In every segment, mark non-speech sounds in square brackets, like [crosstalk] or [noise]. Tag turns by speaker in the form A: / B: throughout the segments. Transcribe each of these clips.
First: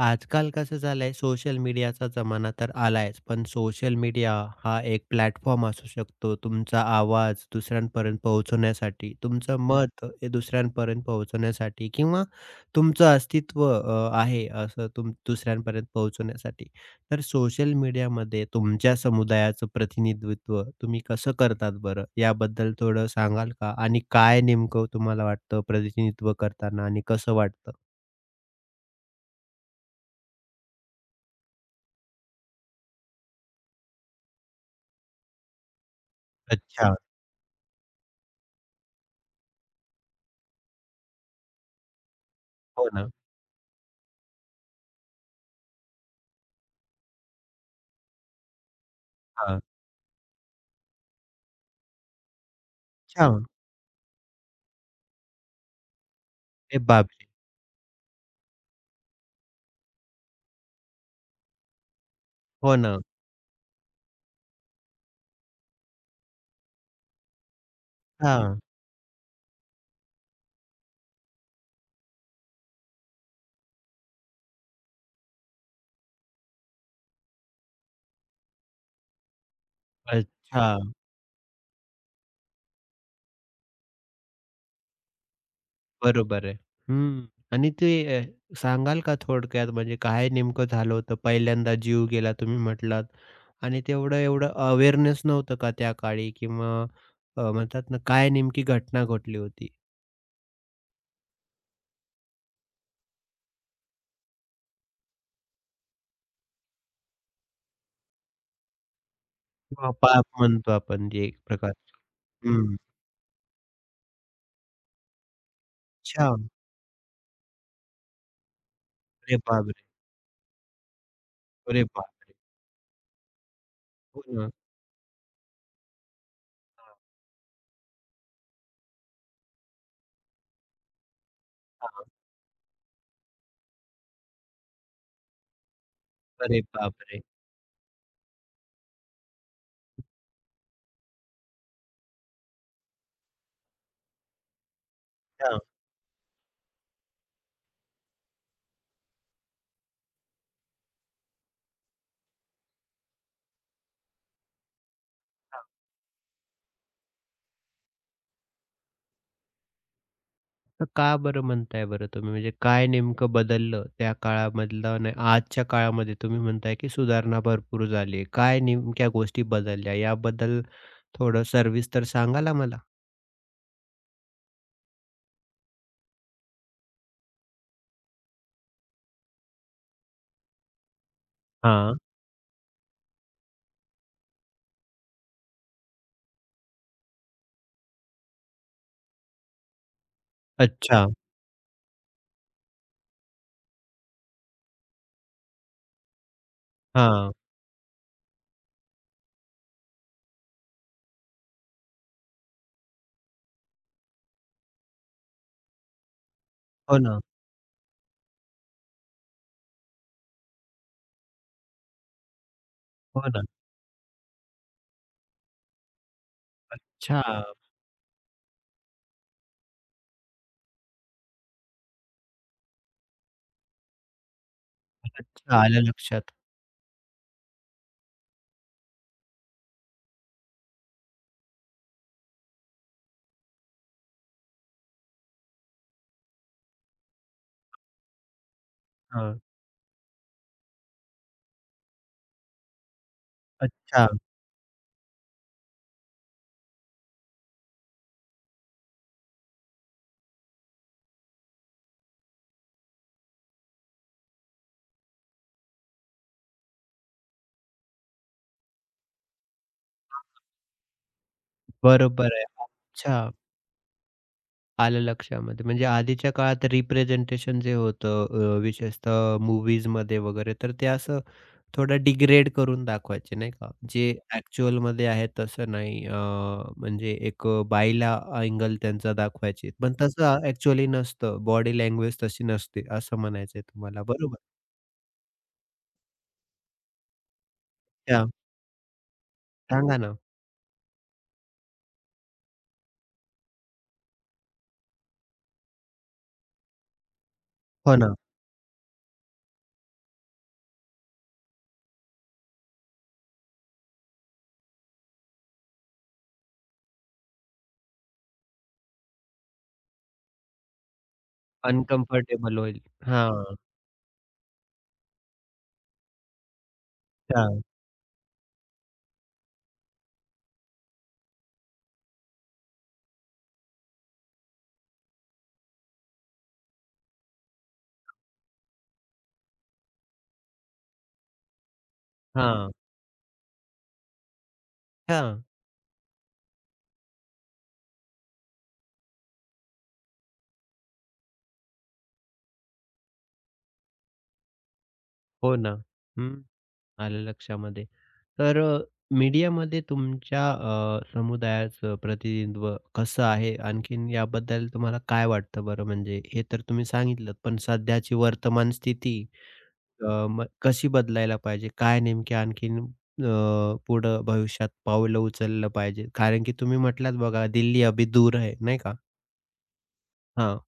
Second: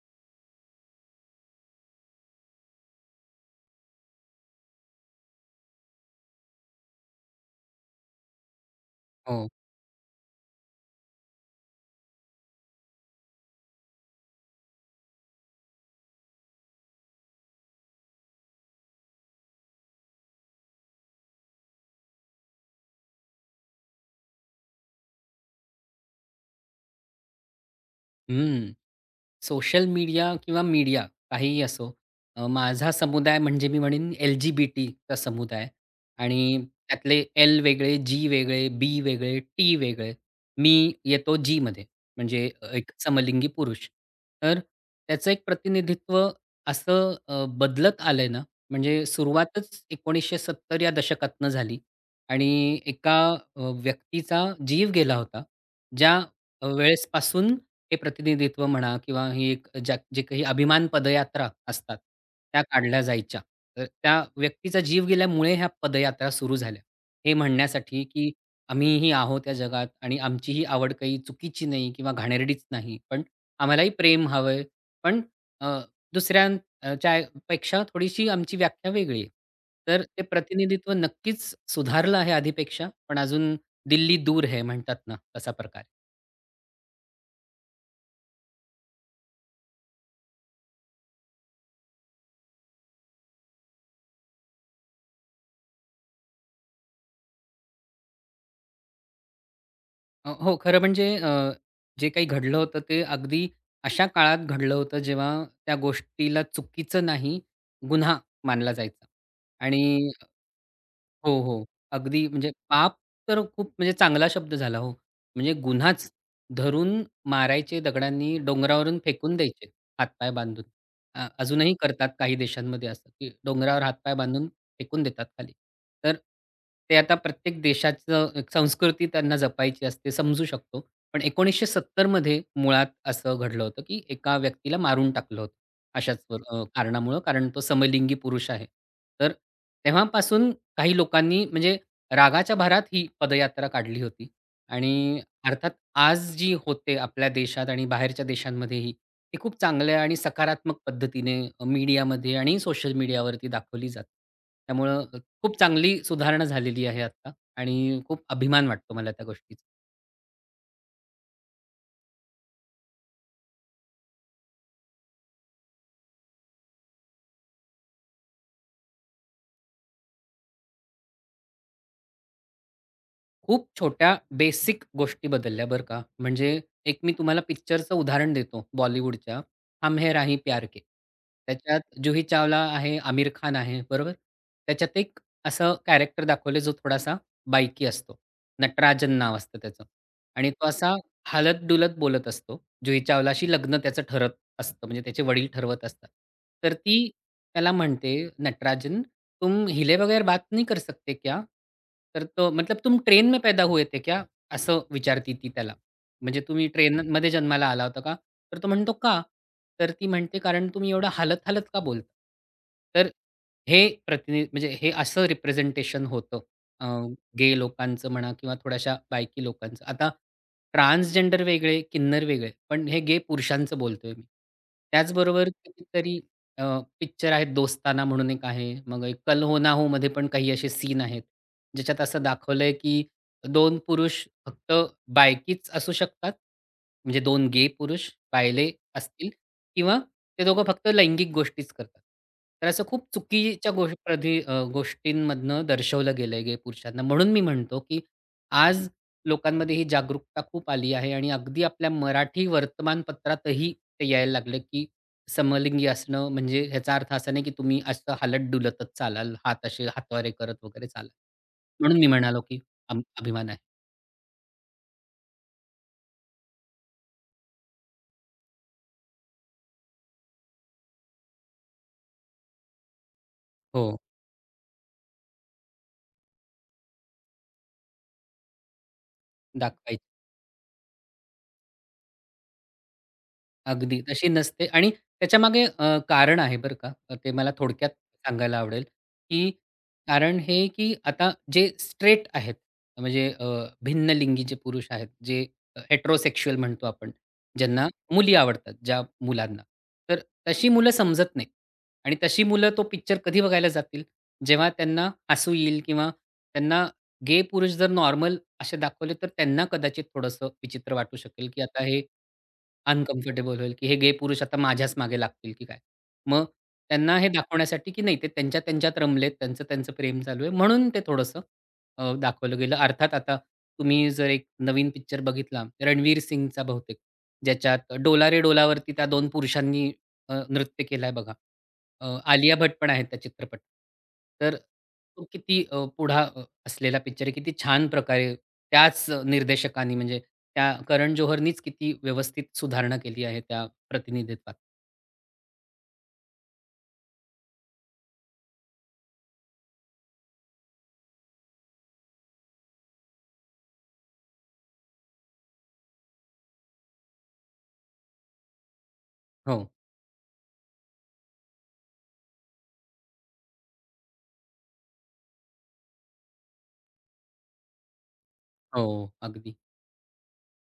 A: आजकाल कसं झालंय सोशल मीडियाचा जमाना तर आलायच, पण सोशल मीडिया हा एक प्लॅटफॉर्म असू शकतो तुमचा आवाज दुसऱ्यांपर्यंत पोहोचवण्यासाठी,
B: हो.
A: तुमचं मत हे दुसऱ्यांपर्यंत पोहोचवण्यासाठी किंवा तुमचं अस्तित्व आहे असं तुम दुसऱ्यांपर्यंत पोहोचवण्यासाठी. तर सोशल मीडियामध्ये तुमच्या समुदायाचं प्रतिनिधित्व तुम्ही कसं करतात बरं? याबद्दल थोडं सांगाल का? आणि काय नेमकं तुम्हाला वाटतं प्रतिनिधित्व करताना आणि कसं वाटतं?
B: हं. सोशल मीडिया किंवा मीडिया काहीही असो, माझा समुदाय म्हणजे मी म्हणेन एल-जी-बी-टीचा समुदाय आणि
A: अच्छा.
B: त्यातले एल वेगळे, जी वेगळे, बी वेगळे, टी वेगळे. मी येतो जीमध्ये म्हणजे
A: हो
B: एक
A: ना.
B: समलिंगी पुरुष. तर त्याचं एक प्रतिनिधित्व असं बदलत आलंय ना, म्हणजे सुरुवातच 1970 या दशकातनं झाली आणि एका
A: अच्छा!
B: व्यक्तीचा जीव गेला होता. ज्या
A: अरे बापरे!
B: वेळेसपासून हे प्रतिनिधित्व म्हणा किंवा ही एक जे काही अभिमान पदयात्रा असतात, त्या
A: हो ना.
B: काढल्या जायच्या. तर त्या व्यक्तीचा जीव गेल्यामुळे ह्या पदयात्रा सुरू झाल्या. हे म्हणण्यासाठी, की
A: हां.
B: आम्हीही आहोत या जगात आणि आमची ही आवड काही चुकीची नाही किंवा घाणेरडीच नाही. पण आम्हालाही प्रेम हवंय. पण अ, दुसऱ्यांच्या पेक्षा थोडीशी आमची व्याख्या वेगळी आहे. तर ते
A: अच्छा.
B: प्रतिनिधित्व नक्कीच सुधारलं आहे आधीपेक्षा, पण अजून दिल्ली दूर है म्हणतात ना, तसा प्रकार.
A: बरोबर आहे. हं. आणि ते सांगाल का थोडक्यात म्हणजे काय नेमकं झालं होतं? पहिल्यांदा जीव गेला तुम्ही म्हटलात आणि तेवढं एवढं अवेअरनेस नव्हतं का त्या काळी किंवा म्हणतात ना काय नेमकी घटना घडली होती?
B: हो, खरं म्हणजे जे काही घडलं होतं ते अगदी अशा काळात घडलं होतं, जेव्हा त्या गोष्टीला चुकीचं नाही, गुन्हा मानला जायचा. आणि
A: किंवा पाप म्हणतो आपण जे
B: हो,
A: एक
B: हो.
A: प्रकार.
B: अगदी म्हणजे
A: हं.
B: पाप तर खूप म्हणजे चांगला शब्द झाला हो. म्हणजे गुन्हाच
A: अच्छा.
B: धरून मारायचे दगडांनी, डोंगरावरून फेकून
A: अरे
B: द्यायचे
A: बापरे!
B: हातपाय बांधून. अजूनही
A: अरे
B: करतात
A: बापरे!
B: काही देशांमध्ये असं, की डोंगरावर हातपाय
A: हो
B: बांधून
A: ना.
B: फेकून देतात खाली. तर
A: हां,
B: ते आता प्रत्येक देशाचं एक संस्कृती त्यांना जपायची असते समजू शकतो. पण
A: हां.
B: 1970 मध्ये मुळात असं घडलं होतं, की एका व्यक्तीला मारून टाकलं होतं अशाच
A: अरे
B: कारणामुळं
A: बापरे!
B: कारण तो समलिंगी पुरुष आहे. तर तेव्हापासून काही लोकांनी म्हणजे रागाच्या भरात ही पदयात्रा काढली होती आणि
A: हां.
B: अर्थात आज जी होते आपल्या देशात आणि बाहेरच्या देशांमध्येही, ती खूप चांगल्या आणि सकारात्मक पद्धतीने मीडियामध्ये आणि सोशल मीडियावरती दाखवली जाते. त्यामुळं खूप चांगली सुधारणा झालेली आहे आत्ता आणि खूप अभिमान वाटतो मला त्या गोष्टीचा.
A: तर का बरं म्हणताय बरं तुम्ही? म्हणजे काय नेमकं बदललं त्या काळामधलं आणि आजच्या काळामध्ये तुम्ही म्हणताय, की सुधारणा भरपूर झाली काय नेमक्या गोष्टी बदलल्या याबद्दल थोडं सविस्तर सांगाल आम्हाला?
B: खूप छोट्या बेसिक गोष्टी बदलल्या बरं का. म्हणजे एक मी तुम्हाला पिक्चरचं उदाहरण देतो बॉलिवूडच्या, हम हे राही प्यार के. त्याच्यात
A: हां.
B: जुही चावला आहे, आमिर खान आहे, बरोबर? त्याच्यात एक असं कॅरेक्टर दाखवलं जो थोडासा बायकी असतो. नटराजन नाव असतं त्याचं आणि तो असा
A: अच्छा.
B: हलत-डुलत बोलत असतो. जुही चावलाशी लग्न त्याचं ठरत असतं म्हणजे त्याचे वडील ठरवत असतात. तर ती
A: हां.
B: त्याला म्हणते नटराजन, "तुम हिले बगैर बात नहीं कर सकते क्या? तर तो मतलब तुम ट्रेन में पैदा हुए थे क्या?" असं विचारती ती त्याला. म्हणजे तुम्ही
A: हो ना,
B: ट्रेनमध्ये जन्माला आला होता का? तर तो म्हणतो, "का?" तर ती म्हणते, "कारण तुम्ही एवढं हालत-हालत का बोलता?" तर
A: हो ना.
B: हे म्हणजे हे असं रिप्रेझेंटेशन होतं
A: अच्छा,
B: गे लोकांचं म्हणा किंवा थोड्याशा बायकी लोकांचं. आता ट्रान्सजेंडर वेगळे, किन्नर वेगळे, पण हे गे पुरुषांचं बोलतोय मी. त्याचबरोबर
A: अच्छा. आलं
B: कितीतरी
A: लक्षात.
B: अ, पिक्चर आहेत, दोस्ताना म्हणून एक आहे. मग एक कल हो ना होमध्ये पण काही असे सीन आहेत, ज्याच्यात असं दाखवलंय की दोन पुरुष फक्त बायकीच असू शकतात. म्हणजे 2 गे पुरुष बायले असतील
A: हां.
B: किंवा ते दोघं फक्त लैंगिक गोष्टीच करतात. तर असं खूप चुकीच्या
A: अच्छा.
B: गोष्टींमधनं दर्शवलं गेलंय गे पुरुषांना. म्हणून मी म्हणतो की आज लोकांमध्ये ही जागरूकता खूप आली आहे आणि अगदी आपल्या मराठी वर्तमानपत्रातही ते यायला लागलं, की समलिंगी असणं म्हणजे ह्याचा अर्थ असा नाही, की तुम्ही असं हालत डुलतच चालाल, हात असे हातवारे करत वगैरे चालाल. म्हणून मी
A: बरोबर
B: म्हणालो,
A: आहे.
B: की
A: अच्छा.
B: अभिमान आहे.
A: आलं लक्षामध्ये. म्हणजे आधीच्या काळात रिप्रेझेंटेशन जे होतं विशेषतः मूव्हीजमध्ये वगैरे तर ते असं थोडा डिग्रेड करून दाखवायचे नाही का?
B: हो,
A: जे ॲक्चुअलमध्ये आहे तसं नाही म्हणजे एक बाईला बायला अँगल त्यांचा दाखवायचे. पण
B: दाखवायची.
A: तसं ॲक्चुअली नसतं. बॉडी लँग्वेज तशी नसते असं म्हणायचंय
B: अगदी,
A: तुम्हाला
B: तशी
A: बरोबर?
B: नसते आणि त्याच्यामागे कारण आहे बरं का. ते मला थोडक्यात
A: हां,
B: सांगायला आवडेल, की
A: सांगा ना.
B: कारण हे की आता जे स्ट्रेट आहेत, म्हणजे भिन्नलिंगी जे पुरुष आहेत, जे हेटेरोसेक्सुअल म्हणतो आपण, ज्यांना
A: हो ना.
B: मुली आवडतात, ज्या मुलांना. तर तशी मुलं समजत नाहीत आणि तशी मुलं तो पिक्चर कधी बघायला जातील, जेव्हा त्यांना हसू येईल किंवा त्यांना गे पुरुष जर नॉर्मल असे दाखवले, तर त्यांना कदाचित थोडंसं विचित्र वाटू शकेल, की आता हे
A: अनकम्फर्टेबल होईल. हां,
B: अनकम्फर्टेबल होईल, की हे गे पुरुष आता माझ्याच मागे लागतील की काय? मग त्यांना हे
A: हां,
B: दाखवण्यासाठी, की नाही ते त्यांच्या त्यांच्यात रमलेत, त्यांचं त्यांचं प्रेम चालू आहे म्हणून ते थोडंसं दाखवलं गेलं. अर्थात आता तुम्ही जर एक नवीन पिक्चर बघितला रणवीर सिंगचा बहुतेक, ज्याच्यात डोला रे डोलावरती त्या 2 पुरुषांनी नृत्य केलंय बघा. आलिया
A: हां,
B: भट पण आहे त्या चित्रपटात. तर तो
A: हां.
B: किती पुढा असलेला पिक्चर आहे. किती छान प्रकारे त्याच निर्देशकानी म्हणजे त्या करण जोहरनीच किती व्यवस्थित सुधारणा केली आहे त्या प्रतिनिधित्वात.
A: हो ना. हं. आलं लक्षामध्ये. तर मीडियामध्ये तुमच्या समुदायाचं प्रतिनिधित्व कसं आहे? आणखीन याबद्दल तुम्हाला काय वाटतं बरं? म्हणजे हे तर तुम्ही सांगितलंत, पण सध्याची वर्तमान स्थिती
B: हो,
A: मग कशी बदलायला पाहिजे? काय नेमकी आणखीन पुढं भविष्यात पाऊलं उचललं पाहिजे? कारण की तुम्ही म्हटलात बघा, दिल्ली अभी दूर है, नाही
B: हो.
A: का?
B: अगदी.
A: हां.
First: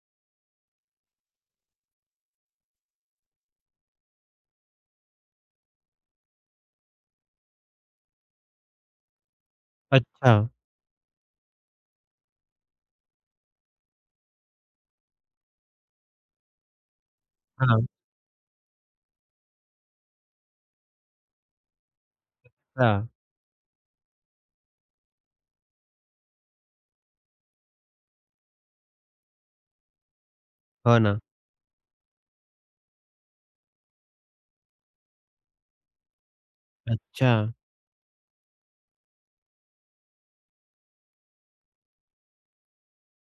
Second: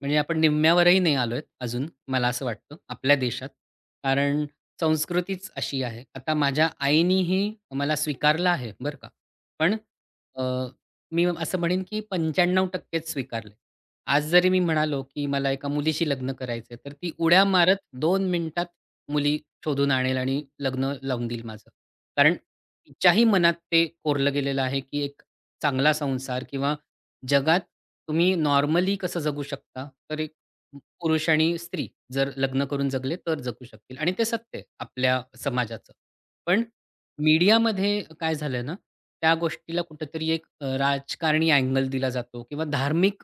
B: म्हणजे आपण निम्म्यावरही नाही आलोय अजून, मला असं वाटतं आपल्या देशात. कारण संस्कृतीच अशी आहे. आता माझ्या आईनीही मला स्वीकारलं आहे बरं का. पण
A: अच्छा.
B: अ, मी असं म्हणेन की 95% च स्वीकारलंय. आज जरी मी म्हणालो की मला एका मुलीशी लग्न करायचंय, तर ती उड्या मारत
A: हां,
B: 2 मिनिटात मुली शोधून आणेल आणि लग्न लावून देईल माझं. कारण
A: अच्छा.
B: तिच्याही मनात ते कोरलं गेलेलं आहे की एक चांगला संसार किंवा जगात तुम्ही नॉर्मली कसं जगू शकता तर एक
A: हो ना.
B: पुरुष आणि स्त्री जर लग्न करून जगले तर जगू शकतील आणि ते सत्य आहे आपल्या समाजाचं. पण
A: अच्छा.
B: मीडियामध्ये काय झालंय ना, त्या गोष्टीला कुठेतरी एक राजकारणी अँगल दिला जातो किंवा धार्मिक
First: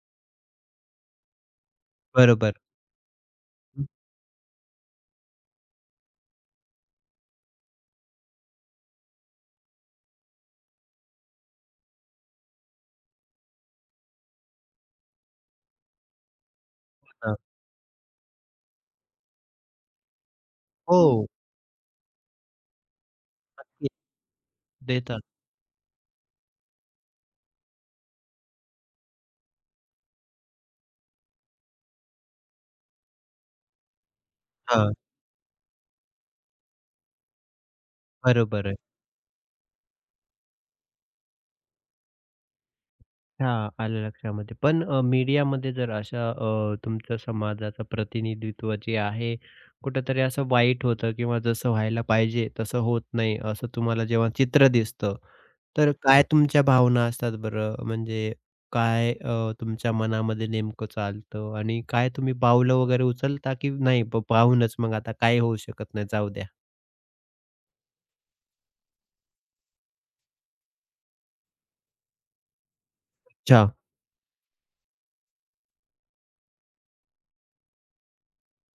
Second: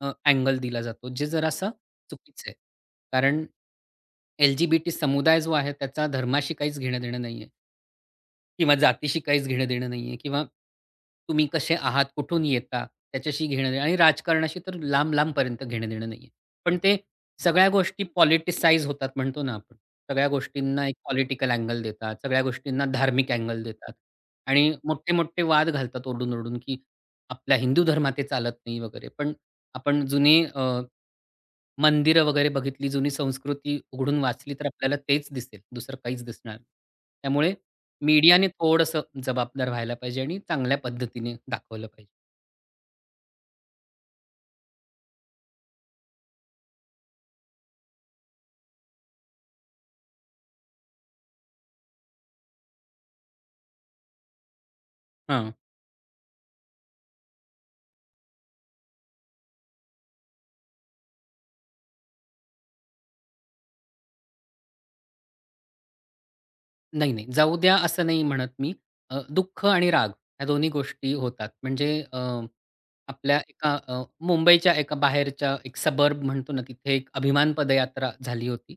B: अँगल दिला जातो, जे जरासा चुकीचं
A: बरोबर.
B: आहे. कारण
A: हं,
B: एल-जी-बी-टी समुदाय जो आहे त्याचा धर्माशी काहीच घेणं-देणं नाहीये. किंवा जातीशी काहीच घेणं देणं नाहीये किंवा तुम्ही कसे आहात, कुठून येता त्याच्याशी घेणं देणं आणि राजकारणाशी तर लांब-लांबपर्यंत घेणं देणं नाहीये. पण ते सगळ्या गोष्टी पॉलिटिसाइज होतात म्हणतो ना आपण. सगळ्या गोष्टींना एक
A: हो,
B: पॉलिटिकल अँगल देतात, सगळ्या गोष्टींना धार्मिक अँगल
A: नक्की
B: देतात आणि
A: देतात.
B: मोठे-मोठे वाद घालतात ओरडून-ओरडून, की आपल्या हिंदू धर्मात हे चालत नाही वगैरे. पण आपण जुने मंदिरं वगैरे बघितली, जुनी संस्कृती उघडून वाचली, तर
A: हां,
B: आपल्याला तेच दिसेल. दुसरं काहीच दिसणार नाही. त्यामुळे मीडियाने
A: बरोबर
B: थोडंसं जबाबदार व्हायला पाहिजे आणि चांगल्या पद्धतीने दाखवलं पाहिजे.
A: हां, आलं लक्षामध्ये. पण मीडियामध्ये जर अशा तुमच्या समाजाचं प्रतिनिधित्व जे आहे, कुठेतरी असं वाईट होतं किंवा जसं व्हायला पाहिजे तसं होत नाही, असं तुम्हाला जेव्हा चित्र दिसतं,
B: हां.
A: तर काय तुमच्या भावना असतात बरं? म्हणजे काय तुमच्या मनामध्ये नेमकं चालतं आणि काय तुम्ही पावलं वगैरे उचलता की नाही प पाहूनच मग आता काही होऊ शकत नाही, जाऊ द्या?
B: नाही, नाही. जाऊ द्या असं नाही म्हणत मी. दुःख आणि राग ह्या दोन्ही गोष्टी होतात. म्हणजे आपल्या
A: अच्छा,
B: एका मुंबईच्या एका बाहेरच्या एक सबर्ब म्हणतो ना, तिथे एक अभिमान पदयात्रा झाली होती.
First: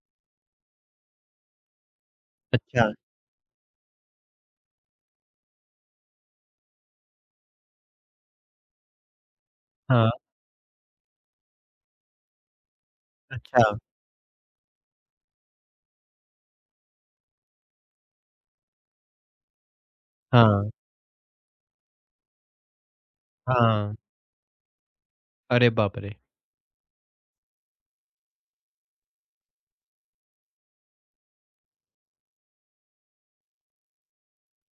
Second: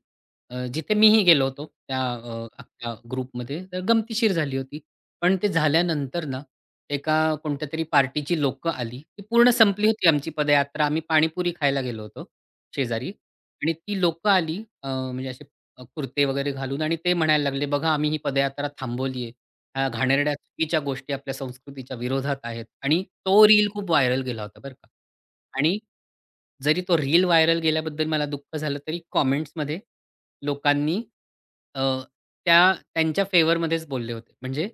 B: जिथे मीही गेलो होतो त्या
A: अच्छा.
B: अख्ख्या ग्रुपमध्ये. तर गमतीशीर झाली होती. पण ते झाल्यानंतर ना, एका कोणत्या तरी पार्टीची लोकं आली. ती पूर्ण संपली होती
A: हां,
B: आमची पदयात्रा. आम्ही पाणीपुरी खायला गेलो होतो शेजारी आणि
A: अच्छा.
B: ती लोकं आली म्हणजे असे कुर्ते वगैरे घालून आणि ते म्हणायला लागले, "बघा आम्ही ही पदयात्रा थांबवली ह्या घाणेरड्या
A: हां,
B: चुकीच्या गोष्टी आपल्या संस्कृतीच्या विरोधात आहेत." आणि तो रील खूप
A: हां.
B: व्हायरल गेला होता बरं का.
A: अरे
B: आणि
A: बापरे!
B: जरी तो रील व्हायरल गेल्याबद्दल मला दुःख झालं तरी कॉमेंट्समध्ये लोकांनी अ, त्यांच्या फेवरमध्येच बोलले होते. म्हणजे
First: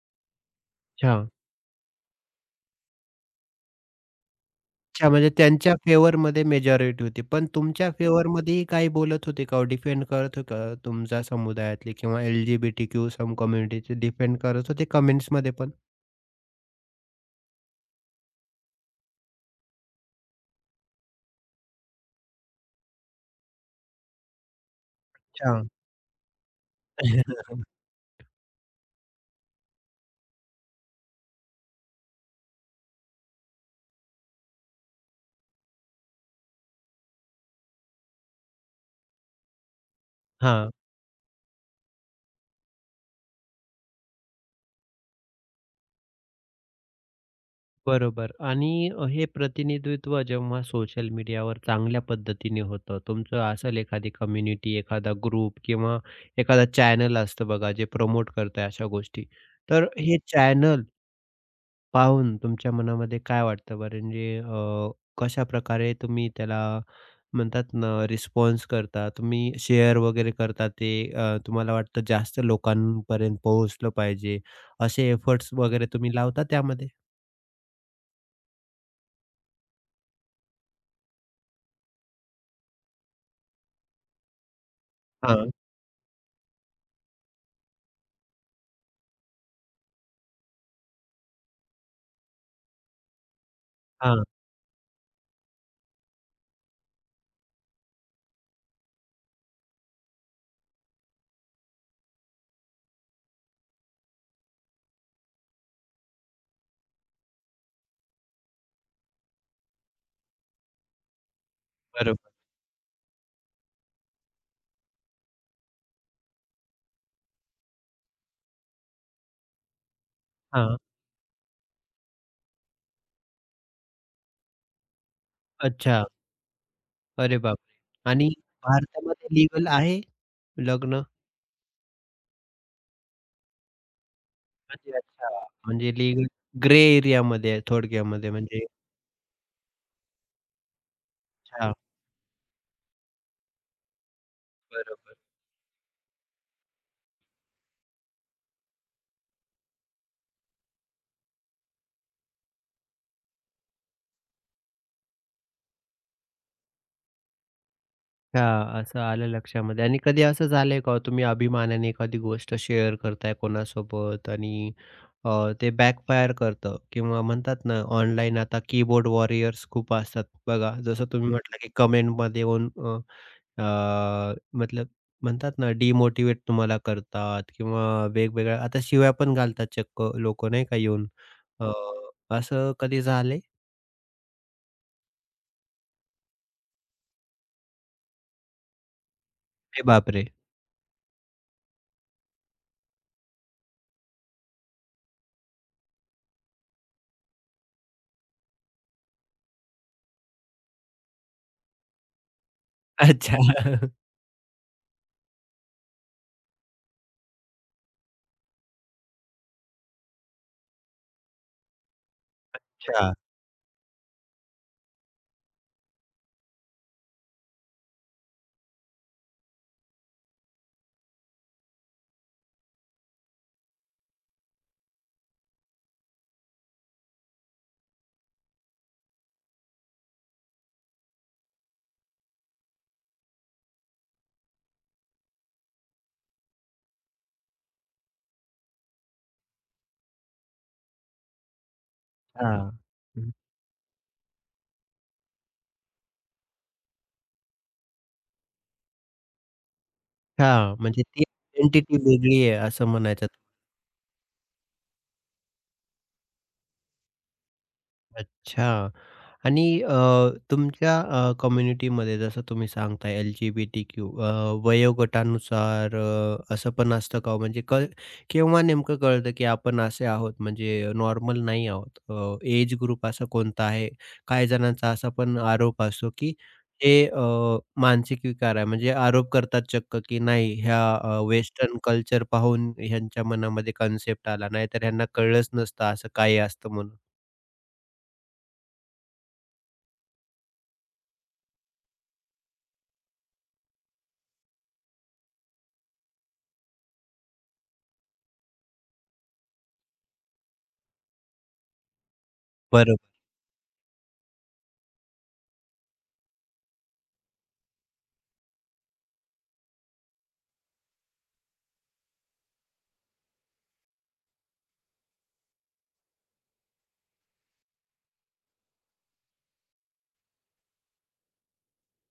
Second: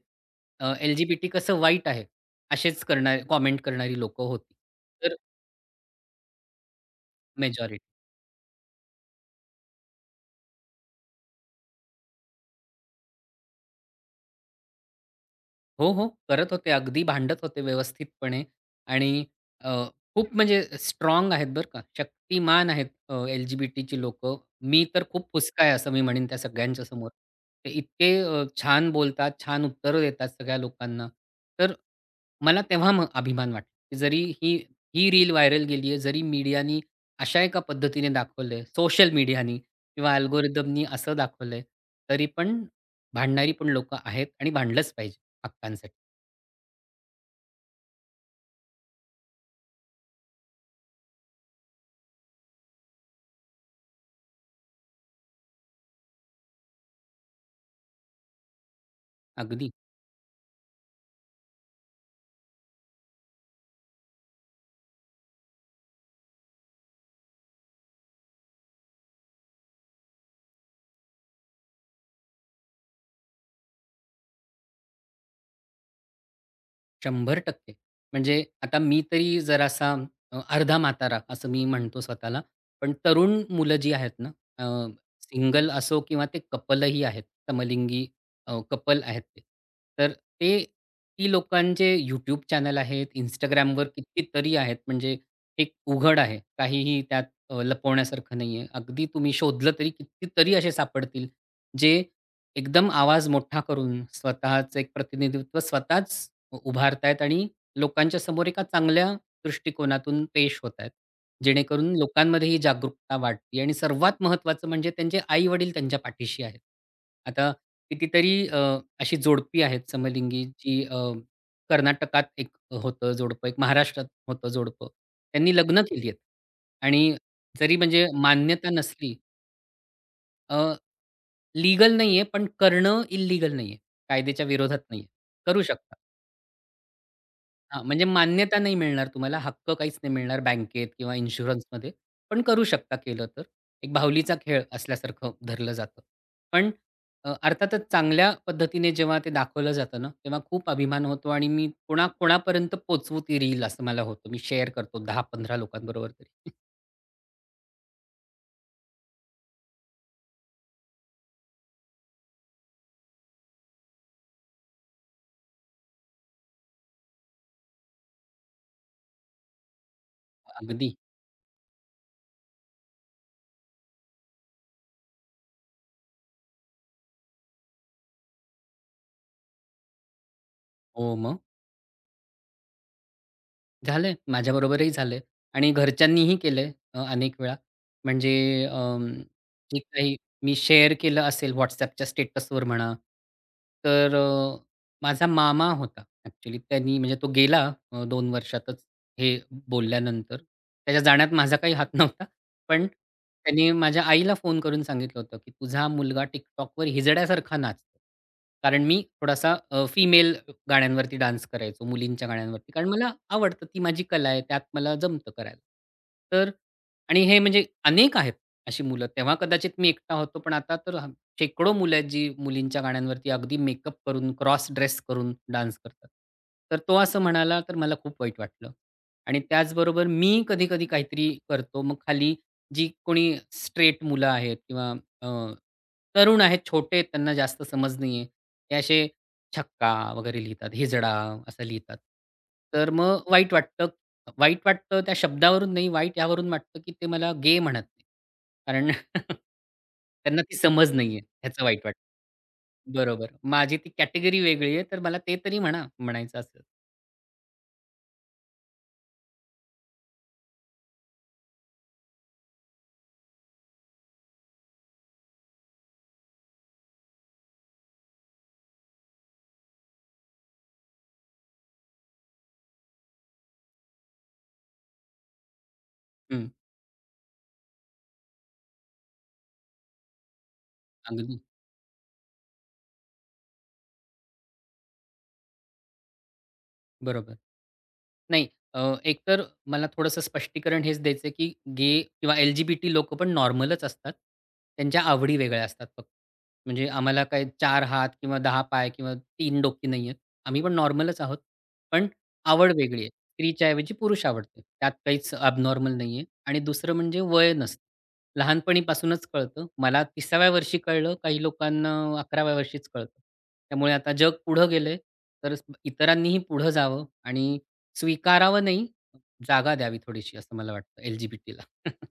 A: अच्छा.
B: एल-जी-बी-टी कसं वाईट आहे, असेच करणारे कॉमेंट करणारी लोकं होती.
A: अच्छा,
B: तर
A: म्हणजे त्यांच्या फेवरमध्ये मेजॉरिटी होती. पण
B: मेजॉरिटी.
A: तुमच्या फेवरमध्येही काही बोलत होते का हो? डिफेंड करत होते का तुमच्या समुदायातले किंवा LGBTQ सम कम्युनिटीचे डिफेंड करत होते कमेंट्समध्ये पण?
B: हो, हो. करत होते. अगदी भांडत होते व्यवस्थितपणे आणि अ, खूप म्हणजे स्ट्रॉंग आहेत बरं का. शक्तिमान आहेत एल-जी-बी-टीची लोकं. मी तर खूप
A: अच्छा.
B: फुसका आहे असं मी म्हणेन त्या सगळ्यांच्या समोर. ते
A: [laughs]
B: इतके छान बोलतात, छान उत्तरं देतात सगळ्या लोकांना. तर मला तेव्हा मग अभिमान वाटला, की जरी ही ही रील व्हायरल गेली आहे, जरी मीडियानी अशा एका पद्धतीने दाखवलंय, सोशल मीडियानी किंवा
A: हां,
B: अल्गोरिदमनी असं दाखवलंय, तरी पण भांडणारी पण लोकं आहेत आणि भांडलंच पाहिजे. हक्कांसाठी.
A: बरोबर आणि हे प्रतिनिधित्व जेव्हा सोशल मीडियावर चांगल्या पद्धतीने होतं, तुमचं असेल एखादी कम्युनिटी, एखादा ग्रुप किंवा एखादा चॅनल असतं बघा, जे प्रमोट करतंय अशा गोष्टी.
B: अगदी.
A: तर हे चॅनल पाहून तुमच्या मनामध्ये काय वाटतं बरं? म्हणजे कशाप्रकारे तुम्ही त्याला म्हणतात ना रिस्पॉन्स करता? तुम्ही शेअर वगैरे करता ते तुम्हाला वाटतं जास्त लोकांपर्यंत पोहोचलं पाहिजे, असे एफर्ट्स वगैरे तुम्ही लावता त्यामध्ये?
B: 100% म्हणजे आता मी तरी जरासा अर्धा म्हातारा असं मी म्हणतो स्वतःला. पण तरुण मुलं जी आहेत ना,
A: हां,
B: सिंगल असो किंवा ते कपलही आहेत, समलिंगी कपल आहेत ते. तर ते ती लोकांचे यूट्यूब चॅनल आहेत, Instagramवर
A: हां.
B: कितीतरी आहेत. म्हणजे एक उघड आहे. काहीही त्यात लपवण्यासारखं नाहीये. अगदी तुम्ही शोधलं तरी कितीतरी असे सापडतील, जे एकदम आवाज मोठा करून स्वतःचं एक प्रतिनिधित्व स्वतःच उभारतायत आणि लोकांच्या समोर एका चांगल्या दृष्टिकोनातून पेश होतायत. जेणेकरून
A: बरोबर.
B: लोकांमध्ये ही जागरूकता वाढते आणि सर्वात महत्त्वाचं म्हणजे त्यांचे आई-वडील त्यांच्या पाठीशी आहेत. आता कितीतरी अशी जोडपी आहेत समलिंगी
A: हां.
B: जी कर्नाटकात एक होतं जोडपं, एक महाराष्ट्रात होतं जोडपं. त्यांनी लग्न
A: अच्छा.
B: केली आहेत आणि
A: अरे
B: जरी म्हणजे
A: बापरे! आणि
B: मान्यता नसली
A: भारतामध्ये लीगल आहे
B: अ,
A: लग्न?
B: लीगल नाहीये पण करणं इल्लीगल नाहीये. कायद्याच्या विरोधात
A: म्हणजे
B: नाहीये.
A: अच्छा,
B: करू
A: म्हणजे
B: शकता.
A: लीगल ग्रे एरियामध्ये आहे
B: हां, म्हणजे
A: थोडक्यामध्ये
B: मान्यता
A: म्हणजे
B: नाही मिळणार तुम्हाला, हक्क काहीच नाही मिळणार बँकेत किंवा
A: अच्छा.
B: इन्शुरन्समध्ये. पण करू शकता केलं तर. एक बाहुलीचा खेळ
A: बरोबर.
B: असल्यासारखं धरलं जातं. पण अर्थातच चांगल्या पद्धतीने जेव्हा ते दाखवलं जातं ना, तेव्हा खूप अभिमान होतो आणि मी कोणा कोणापर्यंत पोहोचवू ती रील असं मला होतं. मी शेअर करतो 10-15 लोकांबरोबर तरी. [laughs]
A: हां, असं आलं लक्षामध्ये आणि कधी असं झालंय का हो, तुम्ही अभिमानाने एखादी गोष्ट शेअर करताय कोणासोबत आणि ते बॅकफायर करतं किंवा म्हणतात ना, ऑनलाईन आता कीबोर्ड वॉरियर्स खूप असतात बघा.
B: अगदी.
A: जसं तुम्ही म्हटलं की कमेंटमध्ये येऊन अ, अ, मतलब म्हणतात ना, डिमोटिवेट तुम्हाला करतात किंवा वेगवेगळ्या आता शिव्या पण घालतात चक्क लोकं नाही का येऊन.
B: हो, मग.
A: अ, असं कधी झालंय?
B: झालंय. माझ्याबरोबरही झालंय आणि घरच्यांनीही केलंय अनेक वेळा. म्हणजे अं, जे
A: अरे
B: काही
A: बापरे!
B: मी शेअर केलं असेल WhatsAppच्या स्टेटसवर म्हणा, तर माझा मामा होता ॲक्चुअली त्यांनी म्हणजे तो गेला 2 वर्षातच हे बोलल्यानंतर. त्याच्या जाण्यात माझा काही हात नव्हता. पण
A: अच्छा.
B: त्याने
A: [laughs]
B: माझ्या आईला फोन करून सांगितलं होतं, की "तुझा मुलगा TikTokवर हिजड्यासारखा नाचतो." कारण मी थोडासा फिमेल गाण्यांवरती डान्स करायचो, मुलींच्या गाण्यांवरती. कारण
A: अच्छा.
B: मला आवडतं, ती माझी कला आहे, त्यात मला जमतं करायला. तर आणि हे म्हणजे अनेक आहेत अशी मुलं. तेव्हा कदाचित मी एकटा होतो, पण आता तर शेकडो मुलं आहेत, जी मुलींच्या गाण्यांवरती अगदी मेकअप करून, क्रॉस ड्रेस करून डान्स करतात. तर तो असं म्हणाला, तर मला खूप वाईट वाटलं. आणि त्याचबरोबर मी कधी-कधी काहीतरी करतो. मग खाली जी कोणी स्ट्रेट मुलं आहेत किंवा अ, तरुण आहेत, छोटे आहेत, त्यांना जास्त समज नाहीये. ते असे छक्का वगैरे लिहितात, हिजडा असं लिहितात.
A: हां.
B: तर मग वाईट वाटतं. वाईट वाटतं त्या शब्दावरून नाही, वाईट यावरून वाटतं, की ते मला गे म्हणत नाही. कारण [laughs] त्यांना ती
A: अच्छा,
B: समज
A: म्हणजे
B: नाहीये
A: ती
B: ह्याचं वाईट
A: आयडेंटिटी
B: वाटतं.
A: वेगळी आहे असं
B: बरोबर.
A: म्हणायचं.
B: माझी ती कॅटेगरी वेगळी आहे, तर मला ते तरी म्हणा म्हणायचं असेल.
A: अच्छा. आणि तुमच्या कम्युनिटीमध्ये जसं तुम्ही सांगताय LGBTQ वयोगटानुसार असं पण असतं का हो? म्हणजे क केव्हा नेमकं कळतं की आपण असे आहोत म्हणजे नॉर्मल नाही आहोत? एज ग्रुप असा कोणता आहे? काही जणांचा असा पण आरोप असतो की
B: हं.
A: हे मानसिक विकार आहे. म्हणजे आरोप करतात चक्क की नाही ह्या
B: अगदी.
A: वेस्टर्न कल्चर पाहून ह्यांच्या मनामध्ये कन्सेप्ट आला. नाहीतर ह्यांना कळलंच नसतं असं काही असतं म्हणून.
B: बरोबर. नाही अ, एकतर मला थोडंसं स्पष्टीकरण हेच द्यायचं आहे, की गे किंवा एल-जी-बी-टी लोकं पण नॉर्मलच असतात. त्यांच्या आवडी वेगळ्या असतात फक्त. म्हणजे आम्हाला काय चार हात किंवा दहा पाय किंवा तीन डोकी नाही आहेत. आम्ही पण नॉर्मलच आहोत. पण आवड वेगळी आहे. स्त्रीच्या ऐवजी पुरुष आवडते. त्यात काहीच ॲबनॉर्मल नाही आहे. आणि दुसरं म्हणजे वय नसतं. लहानपणीपासूनच कळतं. मला 30व्या वर्षी कळलं. काही लोकांना 11व्या वर्षीच कळतं. त्यामुळे आता जग पुढं गेलंय. तर इतरांनीही पुढं जावं आणि स्वीकारावं नाही, जागा द्यावी थोडीशी असं मला वाटतं एल-जी-बी-टीला. [laughs]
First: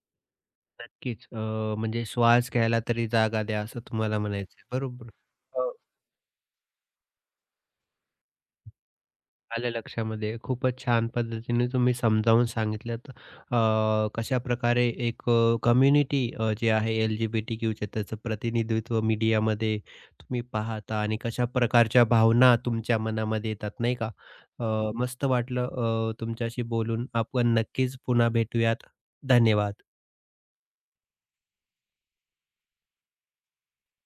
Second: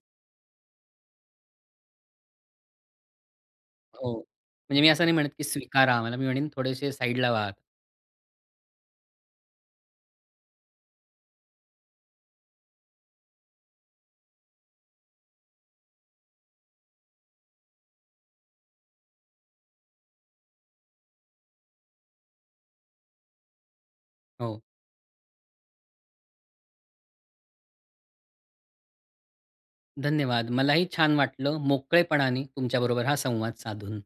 A: नक्कीच. म्हणजे श्वास घ्यायला तरी जागा द्या, असं
B: हो.
A: तुम्हाला म्हणायचं
B: म्हणजे मी असं
A: बरोबर.
B: नाही म्हणत की
A: अ,
B: स्वीकारा आम्हाला. मी म्हणेन थोडेसे साईडला व्हा.
A: आलं लक्षामध्ये. खूपच छान पद्धतीने तुम्ही समजावून सांगितलत. कशा कशाप्रकारे एक कम्युनिटी जे आहे LGBTQचे त्याचं प्रतिनिधित्व मीडियामध्ये तुम्ही पाहता आणि कशा प्रकारच्या भावना तुमच्या मनामध्ये येतात, नाही का?
B: हो.
A: मस्त वाटलं तुमच्याशी बोलून. आपण नक्कीच पुन्हा भेटूयात. धन्यवाद.
B: धन्यवाद. मलाही छान वाटलं मोकळेपणाने तुमच्याबरोबर हा संवाद साधून.